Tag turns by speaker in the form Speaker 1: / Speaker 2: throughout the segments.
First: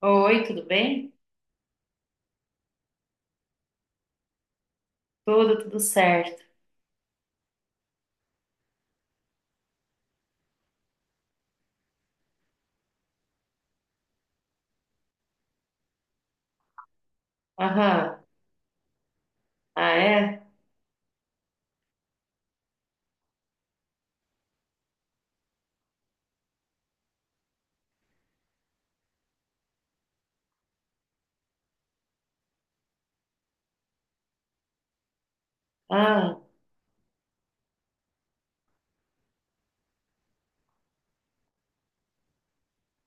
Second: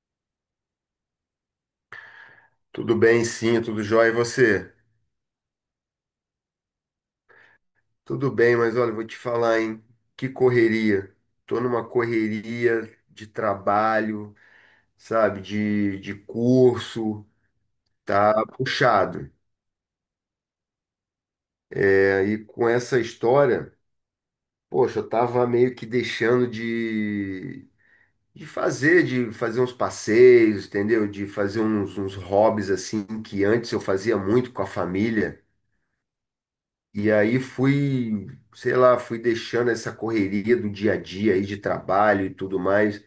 Speaker 1: Oi, tudo bem?
Speaker 2: Tudo bem, sim, tudo jóia. E você?
Speaker 1: Tudo certo.
Speaker 2: Tudo bem, mas olha, vou te falar, hein? Que correria. Tô numa correria de trabalho, sabe? De curso,
Speaker 1: Aham.
Speaker 2: tá puxado.
Speaker 1: Ah, é?
Speaker 2: É, e com essa história, poxa, eu tava meio que deixando de fazer uns passeios, entendeu? De fazer uns hobbies assim que antes eu fazia muito com a família.
Speaker 1: Ah,
Speaker 2: E aí fui, sei lá, fui deixando essa correria do dia a dia aí de trabalho e tudo mais,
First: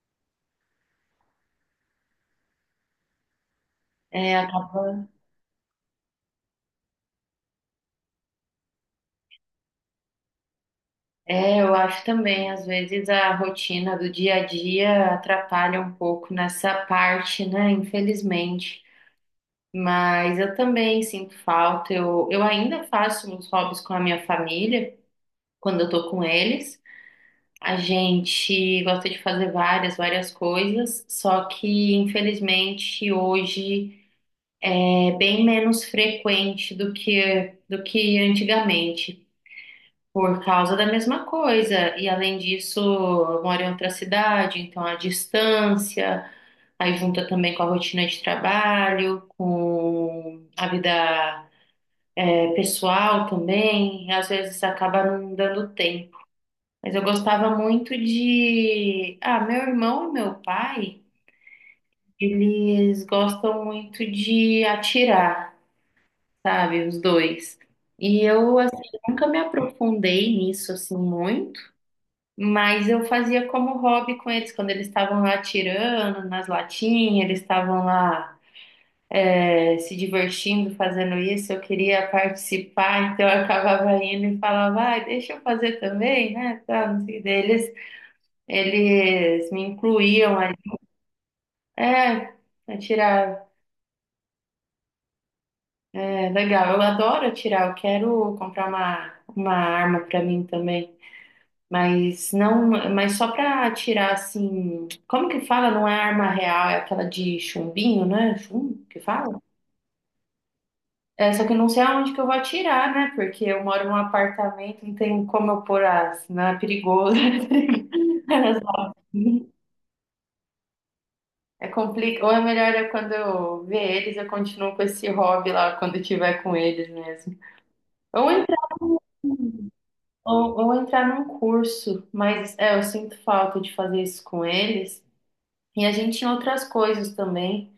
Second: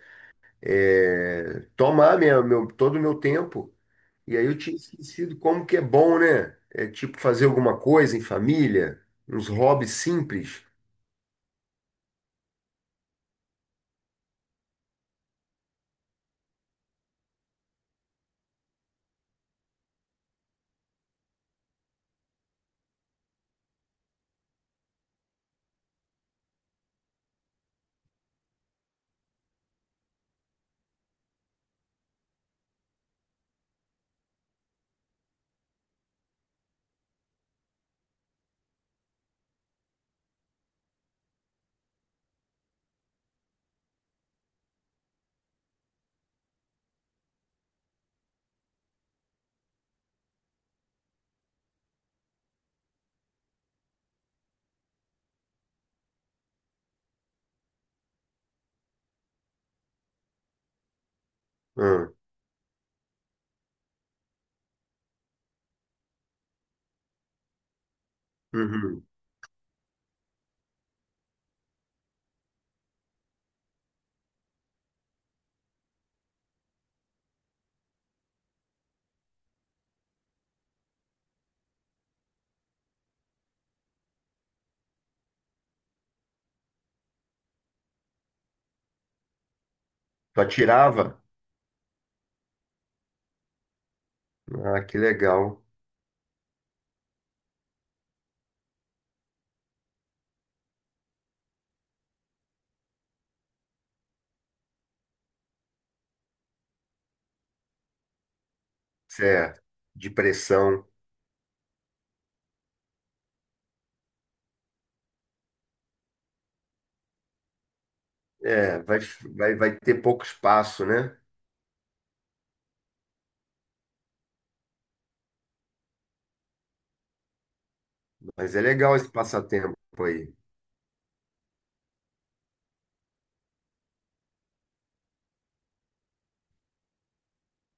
Speaker 2: é, tomar todo o meu tempo. E
Speaker 1: é,
Speaker 2: aí eu tinha
Speaker 1: acaba...
Speaker 2: esquecido como que é bom, né? É tipo fazer alguma coisa em família, uns hobbies simples.
Speaker 1: É, eu acho também, às vezes a rotina do dia a dia atrapalha um pouco nessa parte, né? Infelizmente. Mas eu também sinto falta. Eu ainda faço uns hobbies com a minha família, quando eu tô com eles. A gente gosta de fazer várias coisas, só que infelizmente hoje. É bem menos frequente do que antigamente, por causa da mesma coisa. E além disso, eu moro em outra cidade, então a distância, aí junta também com a rotina de trabalho, com a vida é, pessoal também, e às vezes acaba não dando tempo. Mas eu gostava muito de. Ah, meu irmão e meu pai,
Speaker 2: Ah,
Speaker 1: eles gostam muito de atirar. Sabe? Os dois. E eu, assim,
Speaker 2: uhum.
Speaker 1: nunca me aprofundei nisso, assim, muito, mas eu fazia como hobby com eles, quando eles estavam lá atirando nas latinhas, eles estavam lá, se divertindo fazendo isso, eu queria participar, então eu acabava indo e falava, vai, deixa eu fazer também, né? Tá, não sei, eles me incluíam
Speaker 2: Tu
Speaker 1: ali.
Speaker 2: atirava?
Speaker 1: É, atirar,
Speaker 2: Ah, que legal.
Speaker 1: é legal, eu adoro atirar, eu quero comprar uma arma pra mim também. Mas não, mas só pra tirar assim, como que fala? Não é arma real, é aquela de chumbinho, né? Chumbo que fala?
Speaker 2: Certo. De pressão.
Speaker 1: É, só que eu não sei aonde que eu vou atirar, né? Porque eu moro num apartamento, não tem como eu pôr as, não é perigoso. Era
Speaker 2: É,
Speaker 1: só.
Speaker 2: vai ter pouco espaço, né?
Speaker 1: É complicado. Ou é melhor é quando eu ver eles, eu continuo com esse hobby lá quando eu tiver com eles mesmo. Ou entrar,
Speaker 2: Mas é legal esse passatempo aí.
Speaker 1: ou entrar num curso, mas é, eu sinto falta de fazer isso com eles. E a gente em outras coisas também.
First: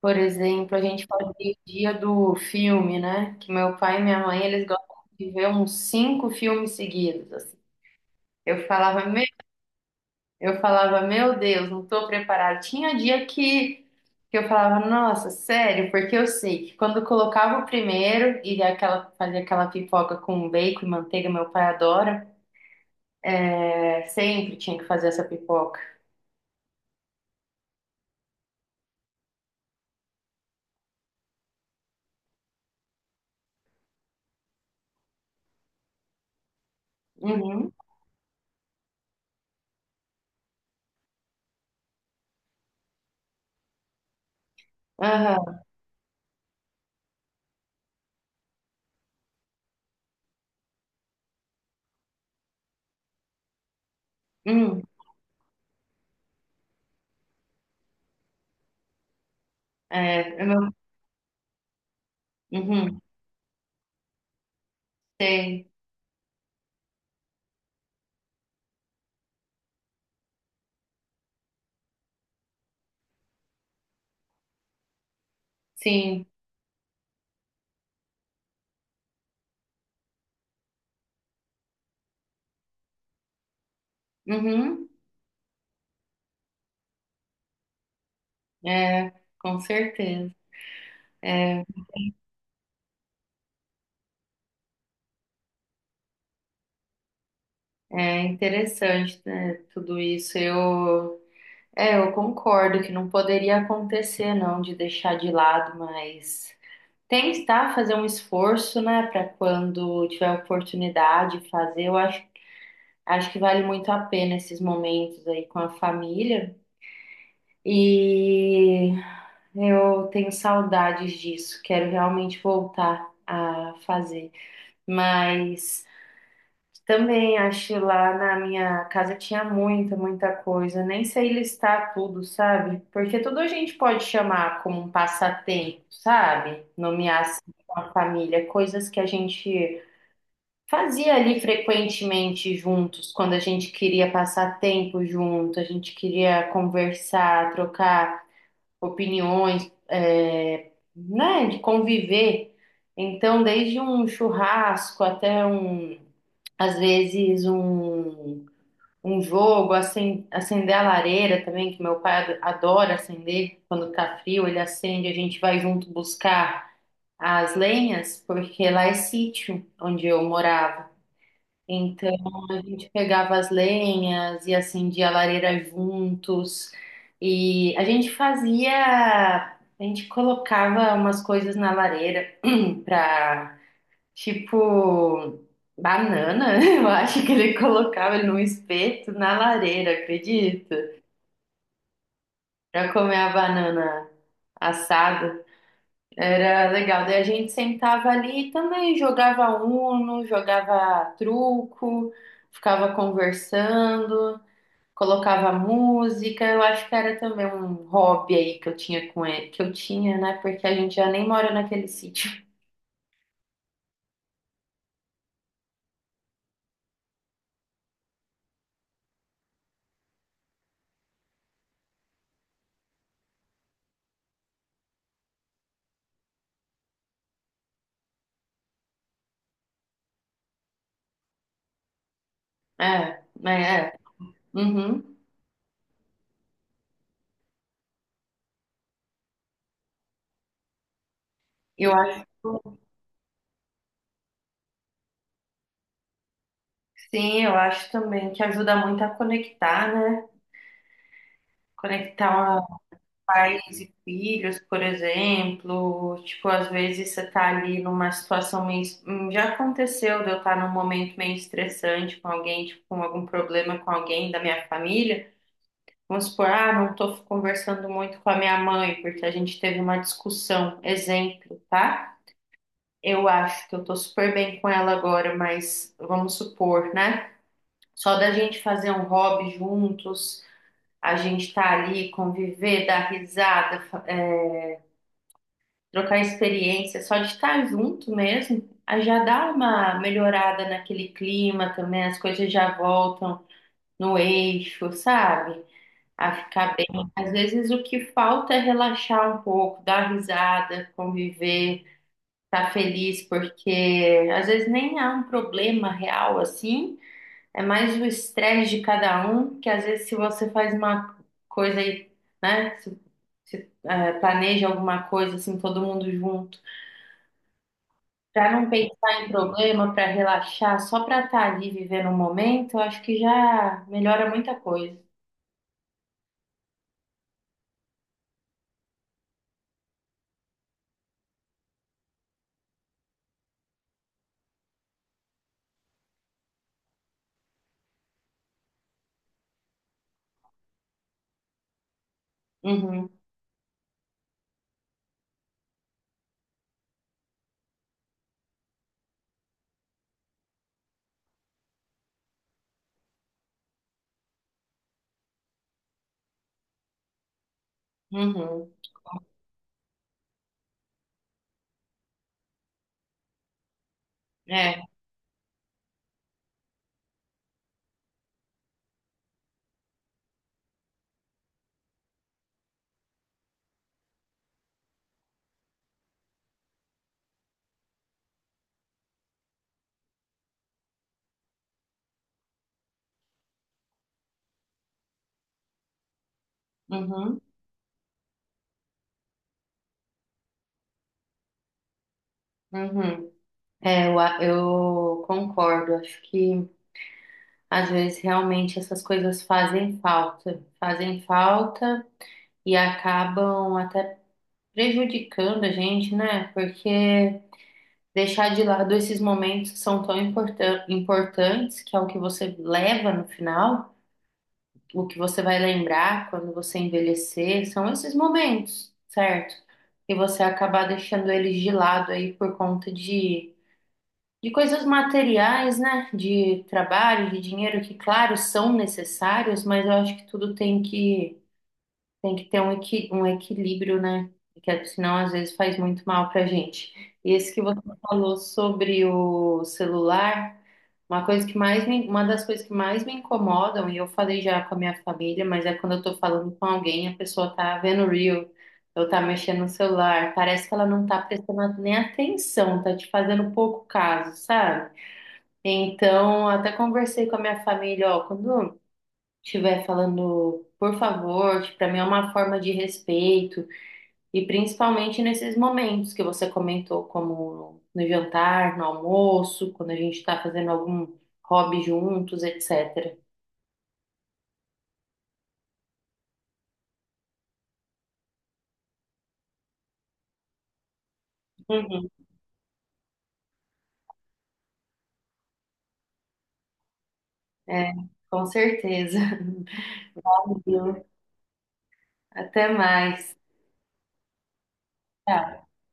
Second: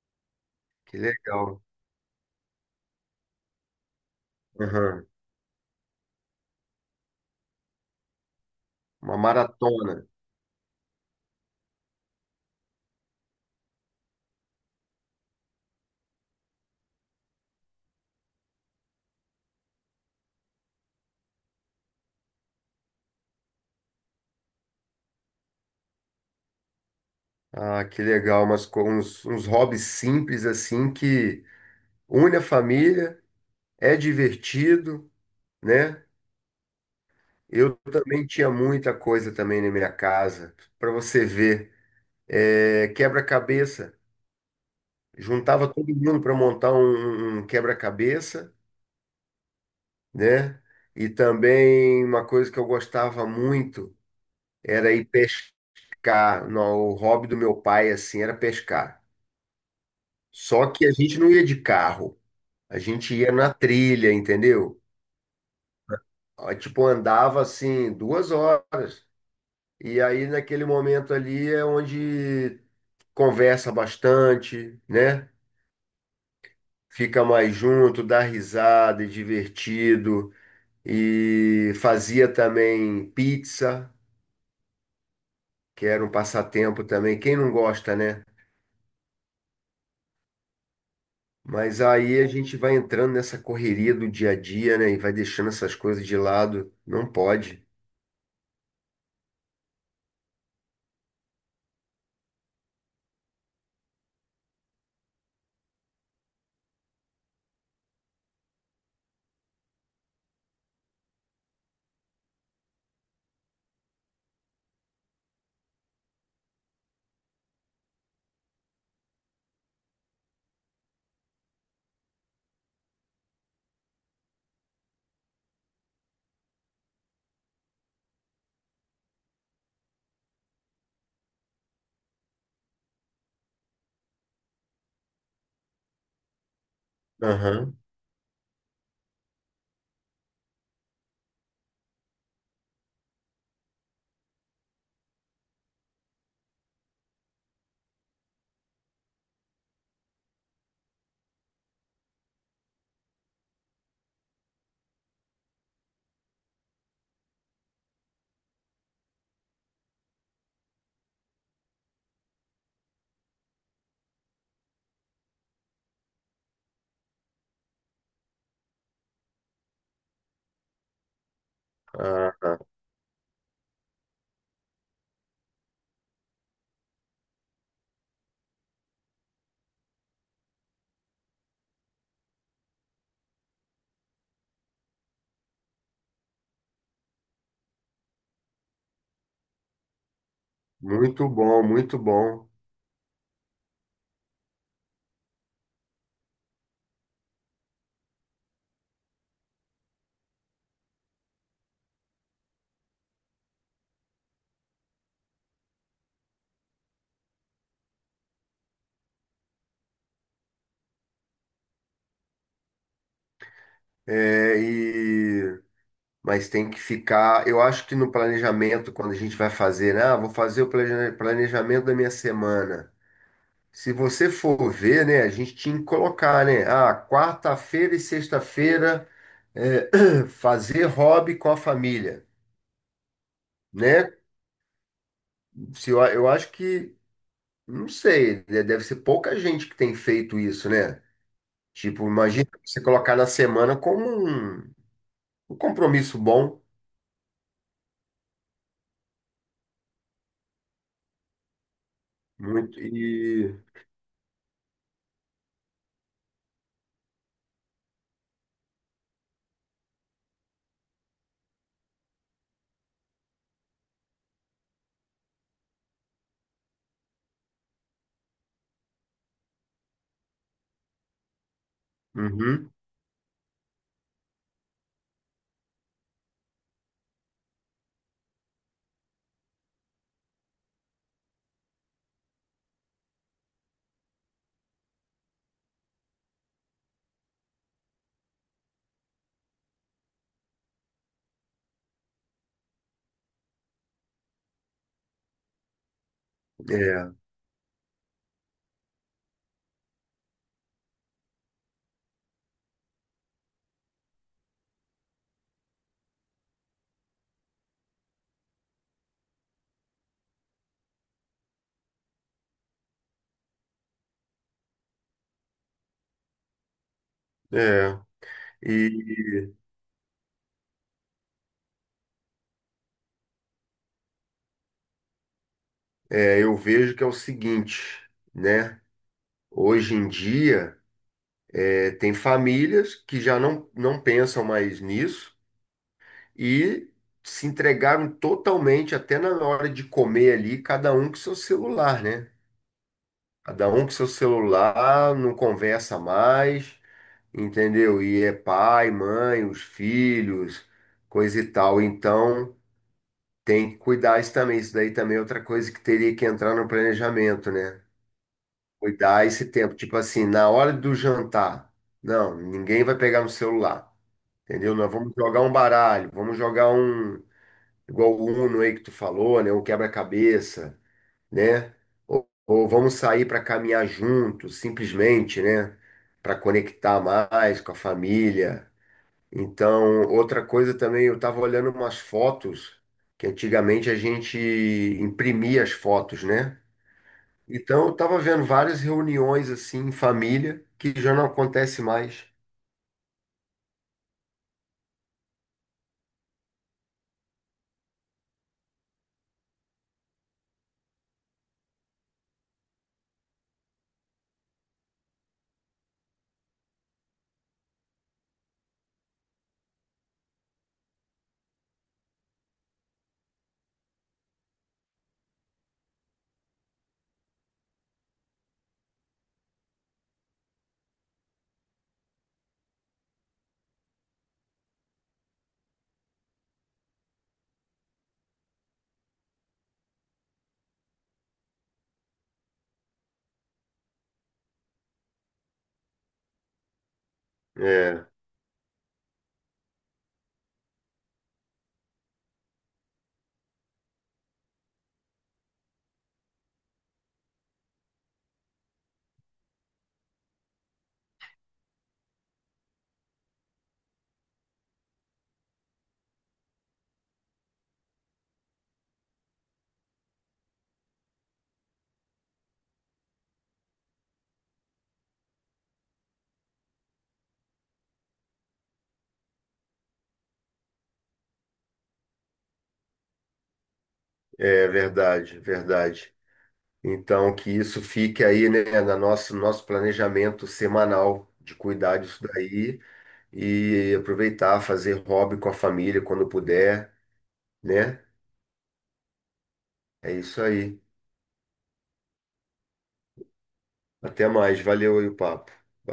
Speaker 1: Por exemplo, a
Speaker 2: Que
Speaker 1: gente fazia o
Speaker 2: legal.
Speaker 1: dia do filme, né? Que meu pai e minha mãe, eles gostam
Speaker 2: Aham.
Speaker 1: de ver uns cinco filmes seguidos, assim. Eu falava,
Speaker 2: Uma
Speaker 1: meu,
Speaker 2: maratona.
Speaker 1: eu falava, meu Deus, não tô preparada. Tinha que eu falava, nossa, sério, porque eu sei que quando eu colocava o primeiro e aquela, fazia aquela pipoca com bacon e manteiga, meu pai adora, é, sempre tinha que fazer essa pipoca.
Speaker 2: Ah, que legal, mas com uns hobbies simples assim que une a família, é divertido, né?
Speaker 1: Uhum,
Speaker 2: Eu também tinha muita coisa também na minha casa, para você ver, é, quebra-cabeça.
Speaker 1: aham,
Speaker 2: Juntava todo mundo para montar um quebra-cabeça, né? E também uma coisa que eu gostava muito
Speaker 1: hum,
Speaker 2: era ir pescar. Não, o hobby do meu pai assim era pescar.
Speaker 1: é, é
Speaker 2: Só
Speaker 1: meu,
Speaker 2: que a gente não ia de carro. A
Speaker 1: uhum,
Speaker 2: gente ia na trilha, entendeu?
Speaker 1: sei,
Speaker 2: Ah, tipo, andava assim 2 horas. E aí, naquele momento ali, é onde conversa bastante, né?
Speaker 1: sim,
Speaker 2: Fica mais junto, dá risada, é divertido. E fazia também pizza,
Speaker 1: uhum.
Speaker 2: que era um passatempo também. Quem não gosta, né?
Speaker 1: É, com certeza.
Speaker 2: Mas aí a gente vai entrando nessa correria do dia a dia, né? E vai deixando essas coisas de lado. Não pode.
Speaker 1: É interessante, né, tudo isso. Eu concordo que não poderia acontecer, não, de deixar de lado, mas tentar fazer um esforço, né, para quando tiver oportunidade fazer. Acho que vale muito a pena esses momentos aí com a família. E eu tenho saudades disso. Quero realmente voltar a fazer. Mas também acho lá na minha casa tinha muita coisa. Nem sei listar tudo, sabe? Porque tudo a gente pode chamar como um passatempo, sabe? Nomear assim
Speaker 2: Aham.
Speaker 1: com a família, coisas que a gente fazia ali frequentemente juntos, quando a gente queria passar tempo junto, a gente queria conversar, trocar opiniões, é, né? De conviver. Então, desde um churrasco até um às vezes um, um jogo, acender a lareira também, que meu pai adora acender quando tá frio, ele acende, a gente vai junto buscar as lenhas, porque lá é sítio onde eu morava. Então a
Speaker 2: Ah,
Speaker 1: gente pegava as lenhas e acendia a lareira juntos. E a gente fazia, a gente colocava umas coisas na lareira para tipo banana, eu acho que ele colocava ele num espeto na lareira, acredita?
Speaker 2: muito bom, muito bom.
Speaker 1: Pra comer a banana assada. Era legal. Daí a gente sentava ali e também jogava Uno, jogava truco, ficava conversando, colocava música. Eu acho que era também um hobby aí que eu tinha com ele, que eu tinha, né? Porque a gente já nem mora naquele sítio.
Speaker 2: É, e. Mas tem que ficar. Eu acho que no planejamento, quando a gente vai fazer, né? Ah, vou fazer o planejamento da minha semana. Se você for ver, né? A gente tinha que colocar, né? Ah, quarta-feira e sexta-feira, é, fazer hobby com a família,
Speaker 1: É, né? É.
Speaker 2: né?
Speaker 1: Uhum.
Speaker 2: Se eu acho que, não sei, né, deve ser pouca gente que tem feito isso, né?
Speaker 1: Eu
Speaker 2: Tipo, imagina
Speaker 1: acho.
Speaker 2: você colocar na semana como um compromisso bom.
Speaker 1: Sim, eu acho também que ajuda muito a conectar, né? Conectar
Speaker 2: Muito. E.
Speaker 1: pais e filhos, por exemplo. Tipo, às vezes você tá ali numa situação meio. Já aconteceu de eu estar num momento meio estressante com alguém, tipo, com algum problema com alguém da minha família. Vamos supor, ah, não tô conversando muito com a minha mãe, porque a gente teve uma discussão. Exemplo, tá?
Speaker 2: Uhum,
Speaker 1: Eu acho que eu tô super bem com ela agora, mas vamos supor, né? Só da gente fazer um hobby juntos a gente tá ali, conviver, dar risada, trocar experiência, só de estar junto mesmo, aí já dá uma melhorada naquele clima também, as coisas já voltam no eixo, sabe? A ficar bem.
Speaker 2: é,
Speaker 1: Às vezes o que falta é relaxar um pouco, dar risada, conviver, estar feliz, porque às vezes nem há um problema real assim, é mais o estresse de cada um, que às vezes se você faz uma coisa aí né? Você planeja alguma coisa assim, todo mundo junto,
Speaker 2: é.
Speaker 1: para não pensar em
Speaker 2: E
Speaker 1: problema, para relaxar, só para estar ali vivendo o momento, eu acho que já melhora muita coisa.
Speaker 2: é, eu vejo que é o seguinte, né? Hoje em dia, é, tem famílias que já não pensam mais nisso e se entregaram totalmente, até na hora de comer ali, cada um com seu celular, né?
Speaker 1: Uhum,
Speaker 2: Cada um com seu celular, não conversa mais, entendeu? E é pai, mãe, os filhos, coisa e tal. Então. Tem que cuidar isso também. Isso daí também é outra coisa que teria que entrar no planejamento, né?
Speaker 1: uhum,
Speaker 2: Cuidar esse tempo. Tipo assim, na hora do jantar, não, ninguém vai pegar no celular. Entendeu?
Speaker 1: é,
Speaker 2: Nós vamos jogar um baralho, vamos jogar um, igual o Uno aí que tu falou, né? Um quebra-cabeça, né? Ou vamos sair para caminhar juntos, simplesmente, né? Para conectar mais com a família. Então, outra coisa também, eu estava olhando umas fotos que antigamente a gente imprimia as fotos, né?
Speaker 1: uhum,
Speaker 2: Então, eu estava vendo várias reuniões assim em família que já não acontece mais.
Speaker 1: uhum. É, eu concordo. Acho que às vezes realmente essas coisas fazem falta e acabam até prejudicando a gente, né? Porque deixar de lado esses momentos que são tão importantes, que é o que você leva no final, o que você vai lembrar quando você envelhecer, são esses momentos, certo? E você acabar deixando eles de lado aí por conta de coisas materiais, né? De trabalho, de dinheiro, que, claro, são necessários, mas eu acho que tudo tem que ter um, equi um equilíbrio, né? Porque senão às vezes faz muito mal pra gente. E esse que você
Speaker 2: É,
Speaker 1: falou sobre o celular, uma das coisas que mais me incomodam, e eu falei já com a minha família, mas é quando eu tô falando com alguém, a pessoa tá vendo o Reel, ou tá mexendo no celular, parece que ela não tá prestando nem atenção, tá te fazendo pouco caso, sabe? Então, até conversei com a minha família, ó, quando estiver falando por favor, que para mim é uma forma de respeito, e principalmente nesses momentos que você comentou, como no jantar, no almoço, quando a gente está fazendo algum hobby juntos, etc.
Speaker 2: é verdade, verdade. Então, que isso fique aí, né, na nosso planejamento semanal de cuidar
Speaker 1: Uhum.
Speaker 2: disso daí e aproveitar, fazer hobby com a família quando puder,
Speaker 1: É,
Speaker 2: né?
Speaker 1: com certeza.
Speaker 2: É isso aí.
Speaker 1: Viu? Até mais.
Speaker 2: Até mais. Valeu aí o papo.
Speaker 1: Tchau.
Speaker 2: Valeu.